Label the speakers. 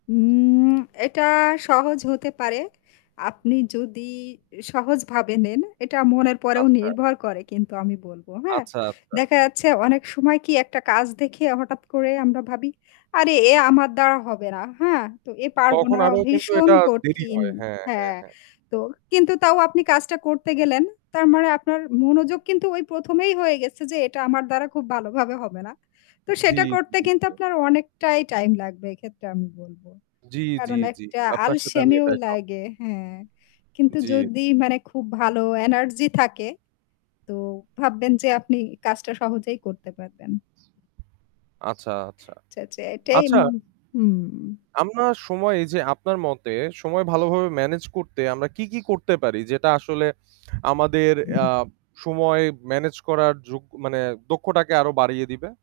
Speaker 1: হুম, এটা সহজ হতে পারে, আপনি যদি সহজভাবে নেন। এটা মনের পরেও
Speaker 2: আচ্ছা।
Speaker 1: নির্ভর করে কিন্তু আমি বলব হ্যাঁ?
Speaker 2: আচ্ছা, আচ্ছা।
Speaker 1: দেখা যাচ্ছে অনেক সময় কি একটা কাজ দেখে হঠাৎ করে আমরা ভাবি, আরে এ আমার দ্বারা হবে না হ্যাঁ? তো এ পারব
Speaker 2: তখন
Speaker 1: না।
Speaker 2: আরো কিন্তু
Speaker 1: ভীষণ
Speaker 2: এটা দেরি
Speaker 1: কঠিন।
Speaker 2: হয়। হ্যাঁ, হ্যাঁ,
Speaker 1: হ্যাঁ,
Speaker 2: হ্যাঁ।
Speaker 1: তো কিন্তু তাও আপনি কাজটা করতে গেলেন। তার মানে আপনার মনোযোগ কিন্তু ওই ১ম এই হয়ে গেছে যে এটা আমার দ্বারা খুব ভালোভাবে হবে না। তো
Speaker 2: জ্বী,
Speaker 1: সেটা করতে
Speaker 2: জ্বী,
Speaker 1: কিন্তু
Speaker 2: জ্বী।
Speaker 1: আপনার অনেকটাই টাইম লাগবে এক্ষেত্রে আমি বলব।
Speaker 2: জ্বী, জ্বী,
Speaker 1: কারণ
Speaker 2: জ্বী।
Speaker 1: একটা
Speaker 2: আপনার সাথে আমি
Speaker 1: আলসেমিও
Speaker 2: এটায় সহ
Speaker 1: লাগে হ্যাঁ। কিন্তু
Speaker 2: জ্বী।
Speaker 1: যদি মানে খুব ভালো এনার্জি থাকে, তো ভাববেন যে আপনি কাজটা সহজেই করতে পারবেন।
Speaker 2: আচ্ছা, আচ্ছা।
Speaker 1: আচ্ছা, আচ্ছা এটাই উম
Speaker 2: আচ্ছা
Speaker 1: হুম।
Speaker 2: আপনার সময় এই যে আপনার মতে, সময় ভালোভাবে মেনেজ করতে আমরা কী, কী করতে পারি? যেটা আসলে আমাদের অ্যা সময় মেনেজ করার যোগ্য মানে দক্ষতাকে আরো বাড়িয়ে দিবে?